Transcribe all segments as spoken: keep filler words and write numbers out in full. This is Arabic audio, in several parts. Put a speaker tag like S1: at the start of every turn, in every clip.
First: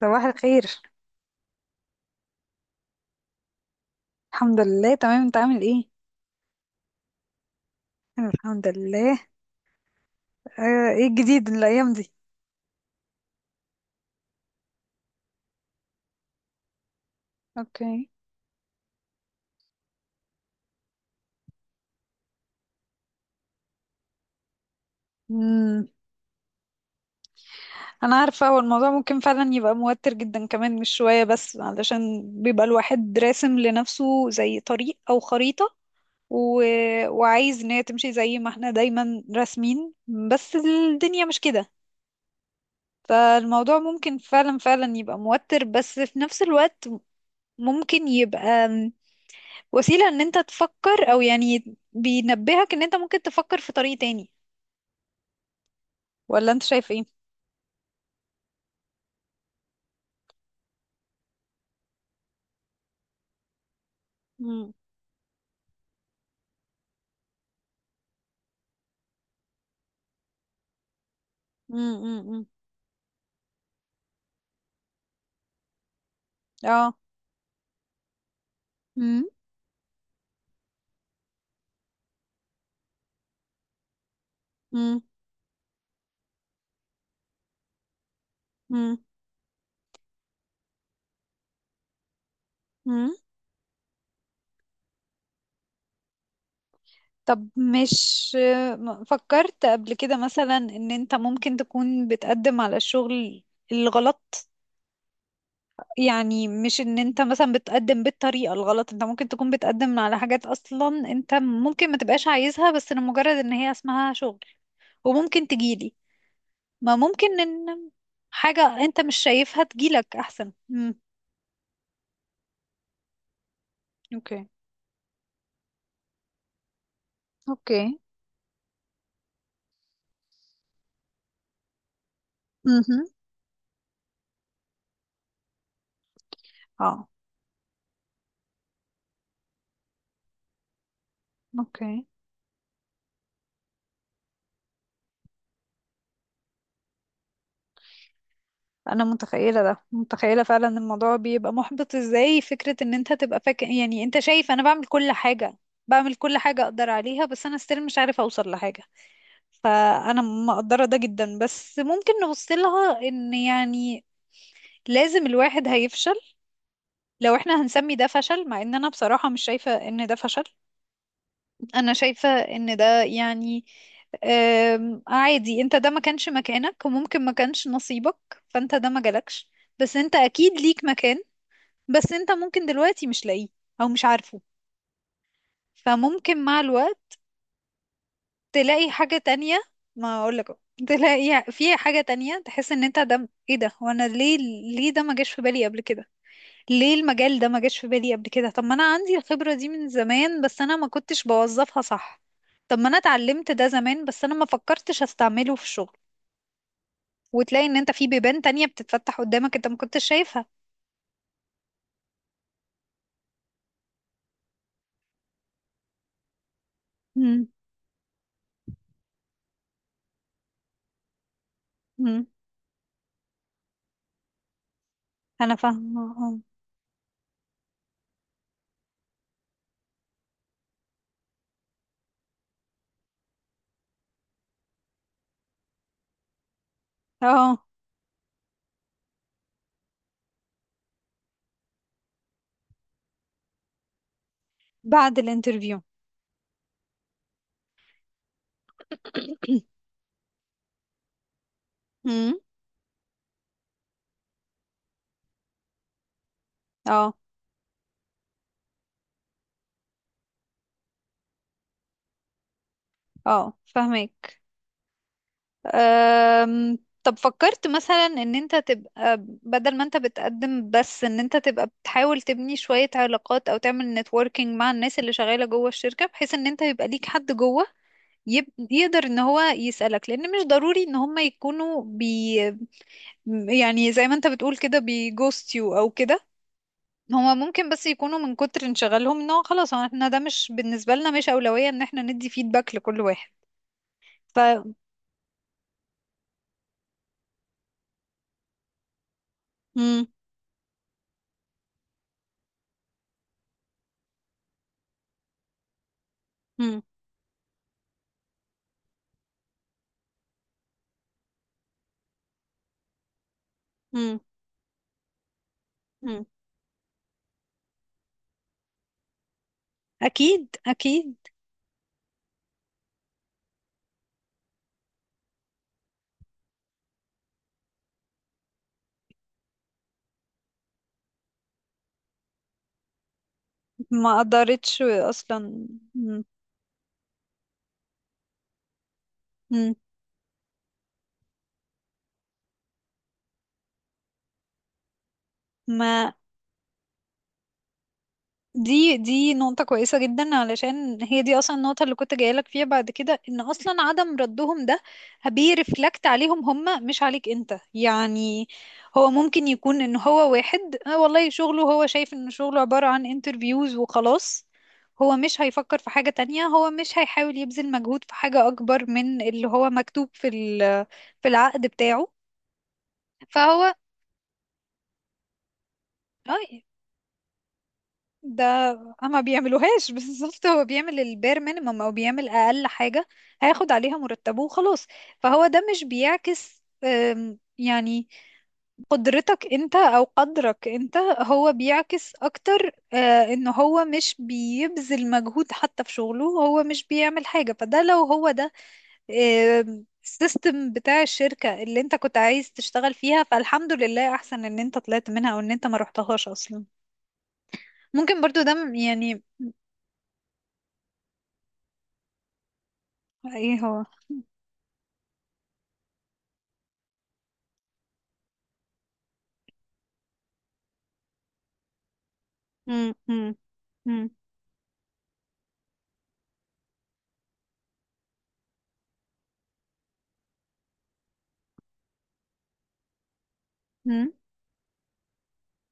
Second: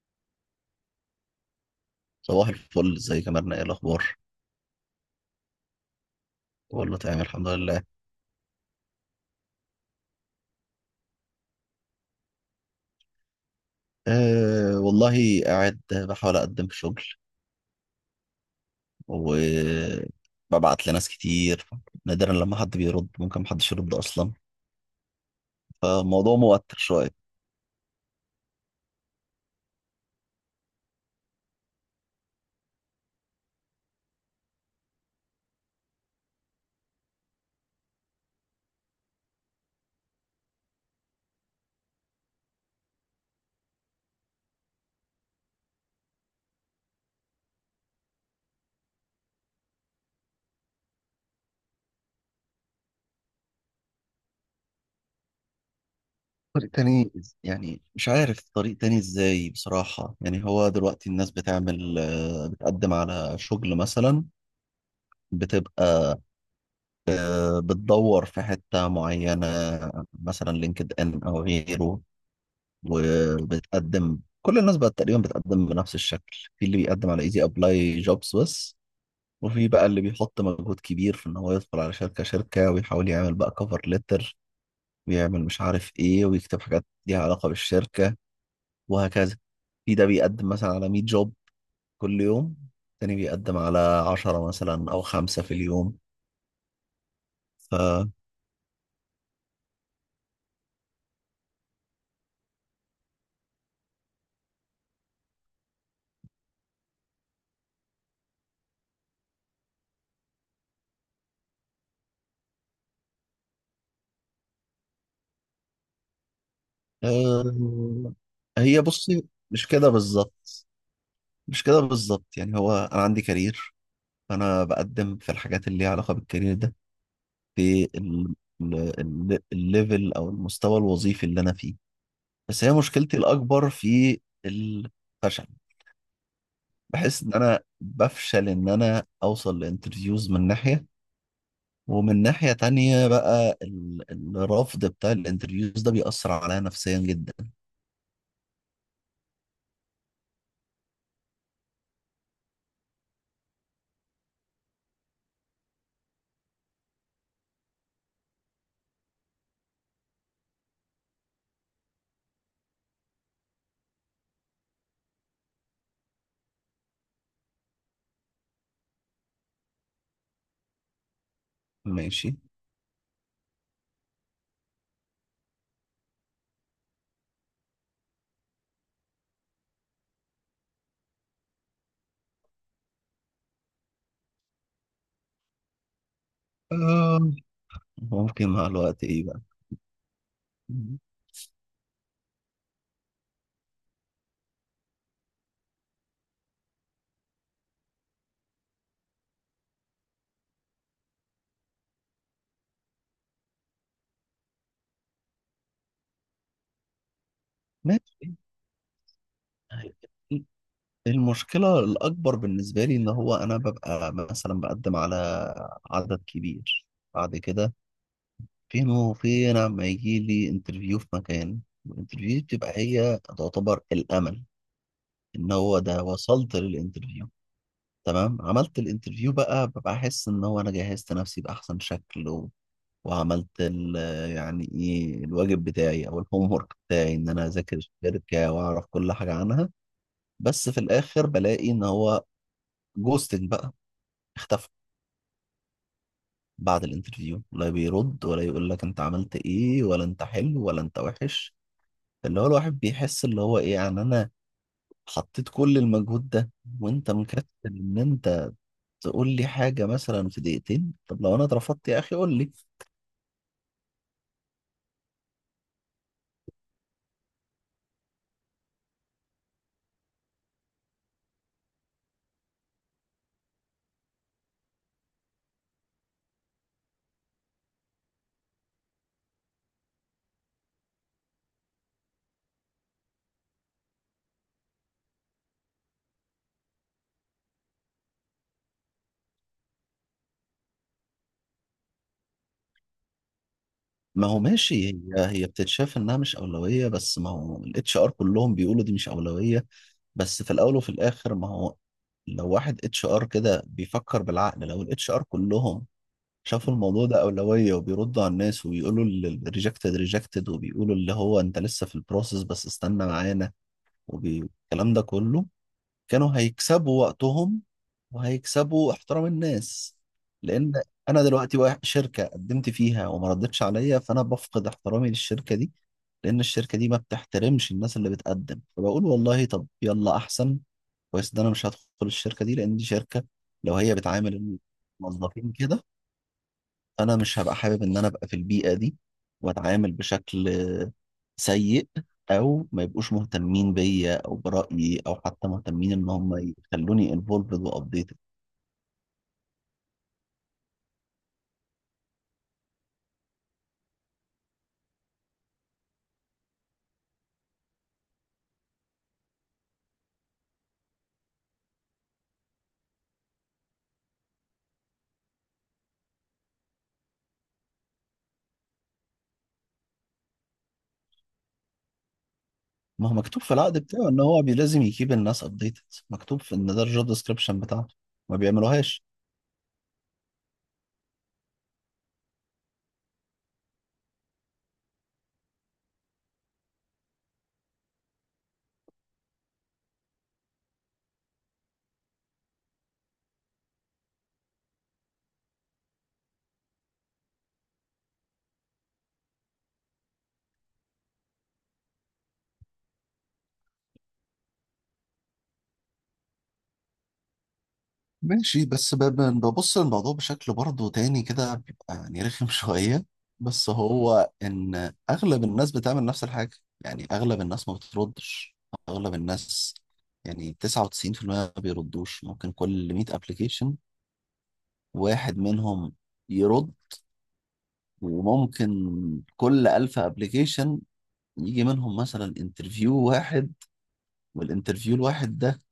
S1: صباح الخير.
S2: صباح الفل، ازيك يا مرنة؟ ايه الاخبار؟
S1: الحمد لله، تمام. انت عامل ايه؟
S2: والله تمام الحمد لله.
S1: انا الحمد لله. اه، ايه الجديد الايام دي؟
S2: أه والله قاعد بحاول اقدم في شغل
S1: اوكي.
S2: وببعت لناس كتير. نادرا لما حد بيرد، ممكن محدش يرد اصلا،
S1: امم.
S2: فالموضوع موتر شوية.
S1: انا عارفه، هو الموضوع ممكن فعلا يبقى موتر جدا كمان، مش شويه، بس علشان بيبقى الواحد راسم لنفسه زي طريق او خريطه و... وعايز ان هي تمشي زي ما احنا دايما راسمين. بس الدنيا مش كده. فالموضوع ممكن فعلا فعلا يبقى موتر، بس في نفس الوقت ممكن يبقى وسيلة ان انت تفكر، او يعني بينبهك ان انت ممكن تفكر في طريق تاني. ولا انت
S2: طريق
S1: شايف ايه؟
S2: تاني إز- يعني مش عارف طريق تاني ازاي بصراحة. يعني هو دلوقتي الناس بتعمل، آه، بتقدم على شغل مثلا،
S1: مم.
S2: بتبقى، آه، بتدور في حتة معينة، مثلا لينكد ان او
S1: مم.
S2: غيره.
S1: مم. مم.
S2: وبتقدم كل الناس بقت تقريبا بتقدم بنفس الشكل، في اللي
S1: اه.
S2: بيقدم على ايزي ابلاي جوبز بس،
S1: مم.
S2: وفي بقى اللي بيحط مجهود كبير في ان هو يدخل على شركة شركة ويحاول يعمل بقى كفر ليتر،
S1: مم.
S2: ويعمل مش عارف ايه، ويكتب حاجات ليها علاقة بالشركة،
S1: مم.
S2: وهكذا. في ده بيقدم مثلا على 100 جوب كل يوم،
S1: مم.
S2: تاني بيقدم على عشرة مثلا او خمسة في اليوم.
S1: طب،
S2: ف
S1: مش م- فكرت قبل كده مثلا ان انت ممكن تكون بتقدم على الشغل الغلط؟ يعني مش ان انت مثلا بتقدم بالطريقة الغلط، انت ممكن تكون بتقدم على حاجات اصلا انت ممكن ما تبقاش عايزها، بس لمجرد ان هي اسمها شغل. وممكن تجيلي. ما ممكن ان
S2: آه، هي
S1: حاجة انت مش
S2: بصي،
S1: شايفها
S2: مش كده
S1: تجيلك احسن.
S2: بالظبط،
S1: امم.
S2: مش كده بالظبط، يعني هو انا عندي كارير،
S1: اوكي.
S2: فانا بقدم في الحاجات اللي ليها علاقه بالكارير ده،
S1: اوكي.
S2: في ال- ال- ال- الليفل او المستوى الوظيفي اللي انا فيه. بس هي
S1: امم.
S2: مشكلتي الاكبر في الفشل،
S1: اه.
S2: بحس ان انا بفشل ان انا اوصل لانترفيوز من ناحيه،
S1: اوكي.
S2: ومن ناحيه تانية بقى ال- الرفض بتاع الانترفيوز ده بيأثر عليا نفسيا جدا.
S1: انا متخيلة ده، متخيلة فعلا إن الموضوع بيبقى محبط ازاي. فكرة ان انت تبقى فاكر، يعني انت شايف انا بعمل كل حاجة، بعمل كل حاجة اقدر عليها، بس انا استيل مش عارفة اوصل لحاجة. فانا مقدرة ده جدا، بس ممكن نبص لها ان يعني لازم الواحد هيفشل. لو احنا هنسمي ده فشل، مع ان انا بصراحة مش شايفة ان ده فشل. انا شايفة
S2: ماشي.
S1: ان ده يعني آم، عادي، انت ده ما كانش مكانك، وممكن ما كانش نصيبك، فانت ده ما جالكش. بس انت اكيد ليك مكان، بس انت ممكن دلوقتي مش لاقيه او مش عارفه. فممكن مع الوقت
S2: آه، ممكن مع
S1: تلاقي
S2: الوقت
S1: حاجة
S2: ايه بقى؟
S1: تانية. ما اقولك أهو، تلاقي في حاجة تانية تحس ان انت ده ايه ده وانا ليه. ليه ده ما جاش في بالي قبل كده؟ ليه المجال ده ما جاش في بالي قبل كده؟ طب ما انا عندي الخبرة دي من زمان بس انا ما كنتش بوظفها صح. طب ما انا اتعلمت ده زمان بس انا ما فكرتش استعمله في الشغل. وتلاقي ان انت في بيبان تانية بتتفتح قدامك انت ما
S2: ماشي.
S1: كنتش شايفها.
S2: المشكلة الأكبر بالنسبة لي إن هو أنا ببقى مثلا بقدم على عدد كبير، بعد
S1: امم.
S2: كده فين وفين لما يجي لي انترفيو في مكان،
S1: امم.
S2: الانترفيو بتبقى هي تعتبر الأمل، إن
S1: انا
S2: هو ده
S1: فاهمة.
S2: وصلت للانترفيو. تمام، عملت الانترفيو بقى، ببقى أحس إن هو أنا جهزت نفسي بأحسن شكل، و... وعملت ال... يعني إيه الواجب بتاعي أو الهوم ورك بتاعي،
S1: اه،
S2: إن أنا
S1: اه.
S2: أذاكر الشركة وأعرف كل حاجة عنها. بس في الآخر بلاقي إن هو جوستنج بقى، اختفى
S1: بعد الانترفيو؟
S2: بعد الانترفيو، لا بيرد ولا يقول لك انت عملت ايه ولا انت حلو ولا انت وحش.
S1: امم.
S2: اللي هو الواحد بيحس اللي هو ايه؟ يعني انا حطيت كل المجهود ده وانت
S1: اه،
S2: مكسل ان انت تقول لي حاجة مثلا في دقيقتين؟ طب لو انا اترفضت يا اخي قول لي.
S1: اه، فاهمك. أم، طب فكرت مثلا ان انت تبقى بدل ما انت بتقدم بس، ان انت تبقى بتحاول تبني شوية علاقات او تعمل نتوركينج مع الناس اللي شغالة جوه الشركة بحيث ان انت يبقى ليك حد جوه يب... يقدر ان هو يسألك، لان مش ضروري ان هم يكونوا بي يعني زي ما انت بتقول كده بيجوست يو او كده. هما ممكن بس يكونوا من كتر انشغالهم ان هو خلاص، هو احنا ده مش بالنسبة لنا مش أولوية ان احنا ندي فيدباك لكل واحد.
S2: ما
S1: ف
S2: هو ماشي، هي هي بتتشاف انها مش اولوية، بس ما هو الاتش ار كلهم بيقولوا دي مش اولوية.
S1: مم.
S2: بس في الاول وفي الاخر، ما هو لو واحد اتش ار كده بيفكر بالعقل، لو الاتش ار كلهم شافوا
S1: مم.
S2: الموضوع ده أولوية وبيردوا على الناس وبيقولوا الريجكتد ريجكتد، وبيقولوا اللي هو أنت لسه في البروسيس بس استنى معانا، والكلام ده كله،
S1: مم.
S2: كانوا هيكسبوا وقتهم وهيكسبوا احترام الناس.
S1: اكيد،
S2: لأن
S1: اكيد.
S2: أنا دلوقتي واحد شركة قدمت فيها وما ردتش عليا، فأنا بفقد احترامي للشركة دي، لأن الشركة دي ما بتحترمش الناس اللي بتقدم، فبقول والله طب يلا، أحسن كويس ده أنا مش هدخل الشركة دي، لأن دي شركة لو هي
S1: ما
S2: بتعامل
S1: قدرتش اصلا.
S2: الموظفين كده،
S1: م-
S2: انا مش هبقى حابب ان انا ابقى في البيئه دي
S1: م-
S2: واتعامل بشكل سيء، او ما يبقوش مهتمين بيا او برايي، او حتى مهتمين ان
S1: ما
S2: هم يخلوني انفولفد وابديتد.
S1: دي دي نقطة كويسة جدا علشان هي دي اصلا النقطة اللي كنت جايلك فيها بعد كده، ان اصلا عدم ردهم ده بيرفلكت عليهم هم مش عليك انت يعني. هو ممكن يكون ان هو واحد آه والله شغله، هو شايف ان شغله عبارة عن انترفيوز وخلاص. هو مش هيفكر في حاجة تانية، هو مش هيحاول يبذل مجهود في حاجة اكبر من اللي هو مكتوب في ال- في العقد بتاعه.
S2: ما هو مكتوب في
S1: فهو.
S2: العقد بتاعه ان هو بي- لازم يكيب الناس ابديتد، مكتوب في
S1: اي.
S2: ان ده الجوب ديسكربشن بتاعته، ما
S1: ده.
S2: بيعملوهاش.
S1: اما بيعملوهاش بالظبط، هو بيعمل البير مينيمم او بيعمل اقل حاجة. هياخد عليها مرتبه وخلاص. فهو ده مش بيعكس أم، يعني قدرتك انت او قدرك انت، هو بيعكس اكتر آه، ان هو مش بيبذل مجهود حتى في شغله، هو مش بيعمل حاجة. فده لو هو ده آم، السيستم بتاع الشركة اللي انت كنت عايز تشتغل فيها، فالحمد لله احسن ان انت طلعت منها او ان انت ما رحتهاش اصلا. ممكن برضو ده
S2: ماشي،
S1: م-
S2: بس ب-
S1: يعني.
S2: ب- ببص للموضوع بشكل برضه تاني كده، بيبقى يعني رخم شوية.
S1: ايه
S2: بس
S1: هو؟
S2: هو إن أغلب الناس بتعمل نفس الحاجة، يعني أغلب الناس ما بتردش، أغلب الناس يعني تسع وتسعين في المية ما بيردوش، ممكن
S1: مم.
S2: كل 100
S1: مم.
S2: أبليكيشن
S1: مم.
S2: واحد منهم يرد، وممكن كل 1000 أبليكيشن يجي منهم مثلا انترفيو واحد،
S1: مم.
S2: والانترفيو الواحد ده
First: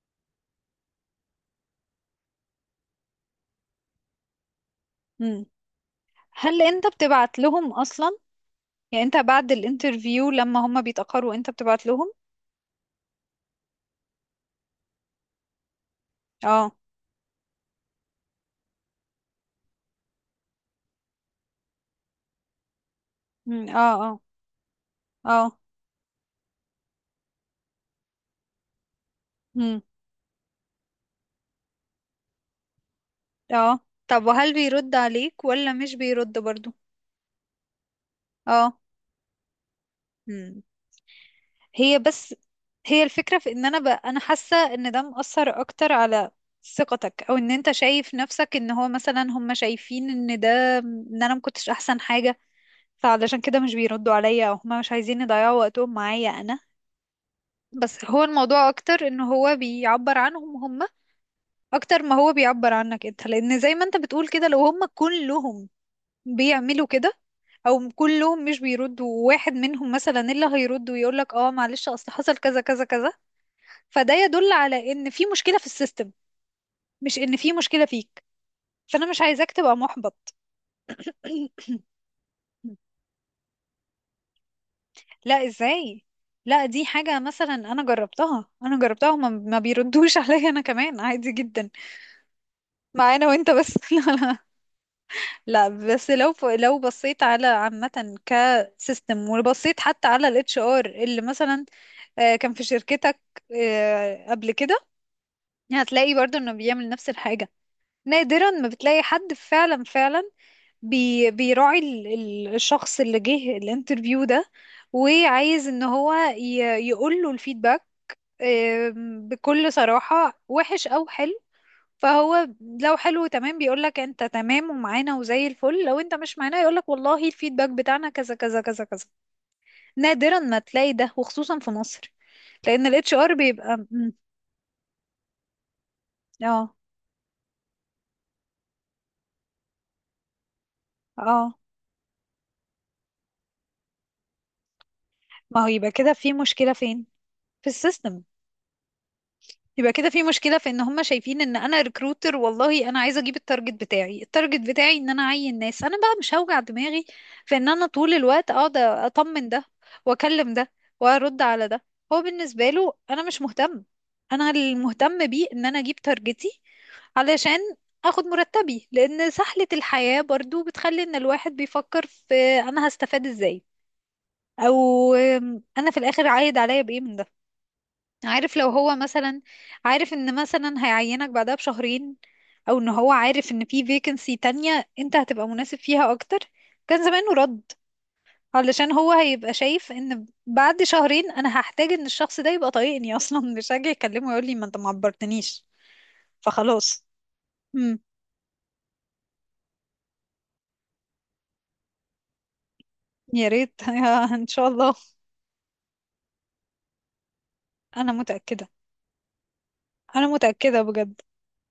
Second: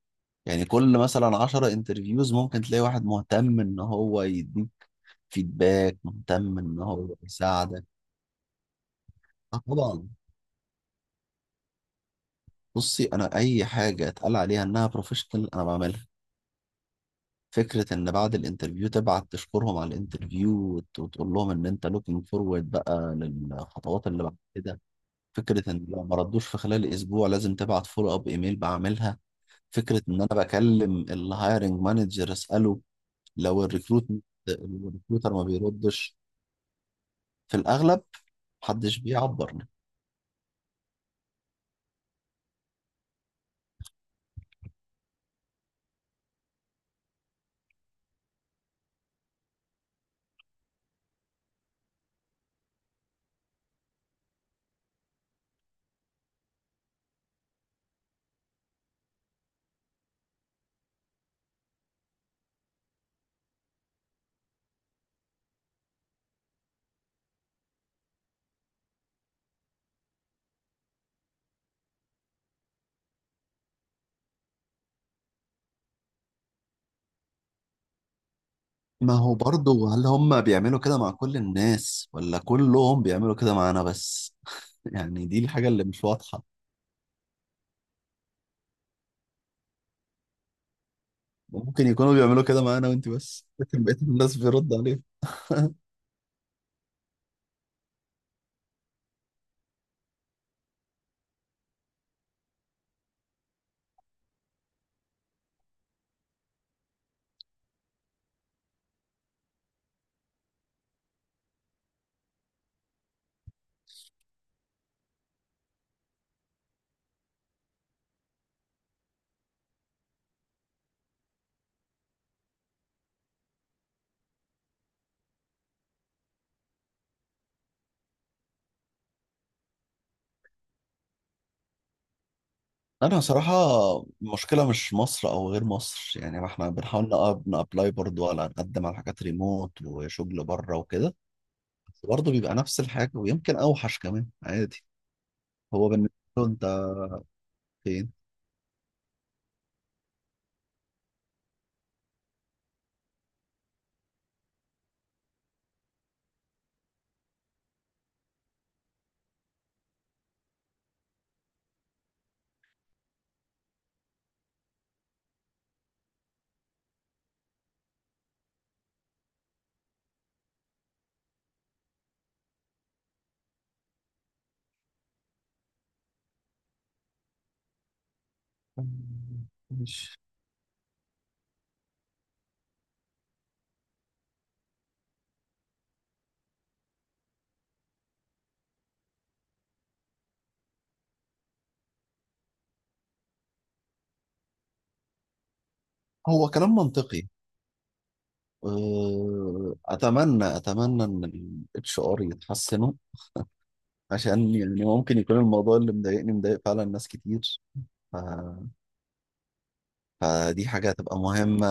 S2: يعني كل مثلا 10 انترفيوز ممكن تلاقي واحد مهتم ان هو يديك
S1: مم.
S2: فيدباك، مهتم
S1: هل
S2: ان
S1: انت
S2: هو
S1: بتبعت لهم
S2: يساعدك.
S1: اصلا؟ يعني انت بعد
S2: اه طبعا.
S1: الانترفيو لما هم بيتأخروا، انت بتبعت لهم؟
S2: بصي انا اي حاجه اتقال عليها انها بروفيشنال انا بعملها.
S1: اه.
S2: فكره ان بعد الانترفيو تبعت تشكرهم على الانترفيو وت- وتقول لهم ان انت لوكينج فورورد بقى
S1: مم. اه،
S2: للخطوات
S1: اه،
S2: اللي بعد كده،
S1: اه.
S2: فكره ان لو ما ردوش في خلال اسبوع لازم تبعت فولو اب ايميل بعملها،
S1: مم.
S2: فكره ان انا بكلم الهايرنج مانجر اساله لو
S1: اه.
S2: الريكروت
S1: طب وهل بيرد
S2: الريكروتر ما
S1: عليك ولا مش
S2: بيردش
S1: بيرد برضو؟
S2: في الاغلب،
S1: اه.
S2: محدش بيعبر.
S1: مم. هي بس، هي الفكرة في ان انا، ب... انا حاسة ان ده مؤثر اكتر على ثقتك، او ان انت شايف نفسك ان هو مثلا هم شايفين ان ده، ان انا مكنتش احسن حاجة، فعلشان كده مش بيردوا عليا، او هما مش عايزين يضيعوا وقتهم معايا انا. بس هو الموضوع اكتر ان هو بيعبر عنهم هما اكتر ما هو بيعبر عنك انت، لان زي ما انت بتقول كده، لو هما كلهم بيعملوا كده او كلهم مش بيردوا، واحد منهم مثلا اللي هيرد ويقولك اه معلش اصل حصل كذا كذا كذا، فده يدل على ان في مشكلة في السيستم، مش ان في مشكلة فيك. فانا
S2: ما
S1: مش
S2: هو
S1: عايزاك تبقى
S2: برضه، هل
S1: محبط.
S2: هم بيعملوا كده مع كل الناس ولا كلهم بيعملوا كده معانا بس؟ يعني دي
S1: لا،
S2: الحاجة اللي
S1: ازاي؟
S2: مش واضحة،
S1: لا، دي حاجة مثلا انا جربتها، انا جربتها. هما ما بيردوش عليا انا كمان، عادي جدا.
S2: ممكن يكونوا بيعملوا كده معانا وانت
S1: معانا
S2: بس،
S1: وانت
S2: لكن
S1: بس؟
S2: بقية
S1: لا،
S2: الناس
S1: لا.
S2: بيرد عليهم.
S1: لا بس لو ف... لو بصيت على عامة كسيستم، وبصيت حتى على الاتش ار اللي مثلا آه، كان في شركتك آه، قبل كده، هتلاقي برضو انه بيعمل نفس الحاجة. نادرا ما بتلاقي حد فعلا فعلا بي بيراعي ال- ال- الشخص اللي جه الانترفيو ده، وعايز ان هو ي- يقول له الفيدباك آم، بكل صراحة، وحش أو حلو. فهو لو حلو، تمام، بيقولك انت تمام ومعانا وزي الفل. لو انت مش معانا يقولك والله الفيدباك بتاعنا كذا كذا كذا كذا. نادرا ما تلاقي ده، وخصوصا في مصر. لأن الاتش
S2: انا
S1: ار
S2: صراحة
S1: بيبقى مم،
S2: المشكلة مش مصر او غير مصر، يعني ما احنا
S1: اه،
S2: بنحاول نقاب- نابلاي برضه على، نقدم على حاجات ريموت وشغل بره وكده،
S1: اه.
S2: بس برضه بيبقى نفس الحاجة، ويمكن اوحش كمان عادي.
S1: ما هو
S2: هو
S1: يبقى كده
S2: بالنسبة
S1: في
S2: له انت
S1: مشكلة فين؟ في
S2: فين؟
S1: السيستم. يبقى كده في مشكلة في ان هم شايفين ان انا ريكروتر، والله انا عايزة اجيب التارجت بتاعي. التارجت بتاعي ان انا اعين ناس، انا بقى مش هوجع دماغي في ان انا طول الوقت اقعد اطمن ده، واكلم ده، وارد على ده. هو بالنسبة له انا مش مهتم. انا المهتم بيه ان انا اجيب تارجتي علشان اخد مرتبي. لان سهلة الحياة برضو بتخلي ان الواحد بيفكر في انا هستفاد ازاي؟ او انا في الاخر عايد عليا بايه من ده؟ عارف لو هو مثلا عارف
S2: مش
S1: ان مثلا هيعينك بعدها بشهرين، او ان هو عارف ان في فيكنسي تانية انت هتبقى مناسب فيها اكتر، كان زمانه رد. علشان هو هيبقى شايف ان بعد شهرين انا هحتاج ان الشخص ده يبقى طايقني اصلا مش هاجي اكلمه ويقول لي ما انت ما عبرتنيش.
S2: هو كلام
S1: فخلاص.
S2: منطقي.
S1: امم.
S2: آه، اتمنى اتمنى ان الاتش ار يتحسنوا،
S1: يا ريت ان
S2: عشان
S1: شاء
S2: يعني
S1: الله.
S2: ممكن يكون الموضوع اللي مضايقني مضايق فعلا ناس كتير.
S1: انا
S2: ف...
S1: متأكدة. انا
S2: فدي
S1: متأكدة
S2: حاجه هتبقى
S1: بجد.
S2: مهمه،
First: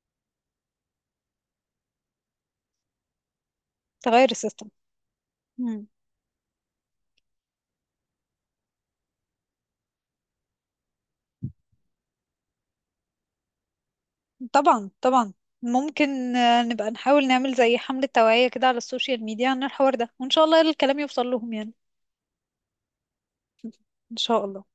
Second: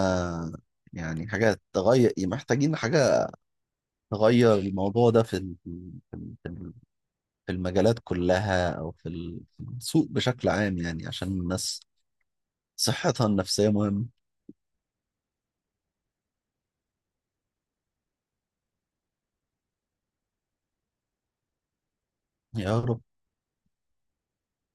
S2: يعني حاجه تغير، محتاجين حاجه
S1: تغير
S2: تغير
S1: السيستم.
S2: الموضوع ده في ال... في ال- في ال- في المجالات كلها، او في ال- في السوق بشكل عام، يعني عشان الناس صحتها النفسيه مهمه.
S1: طبعا، طبعا. ممكن آه، نبقى نحاول نعمل زي حملة توعية كده على السوشيال ميديا عن الحوار ده، وإن شاء الله الكلام يوصل لهم يعني.
S2: يا رب.
S1: إن شاء الله.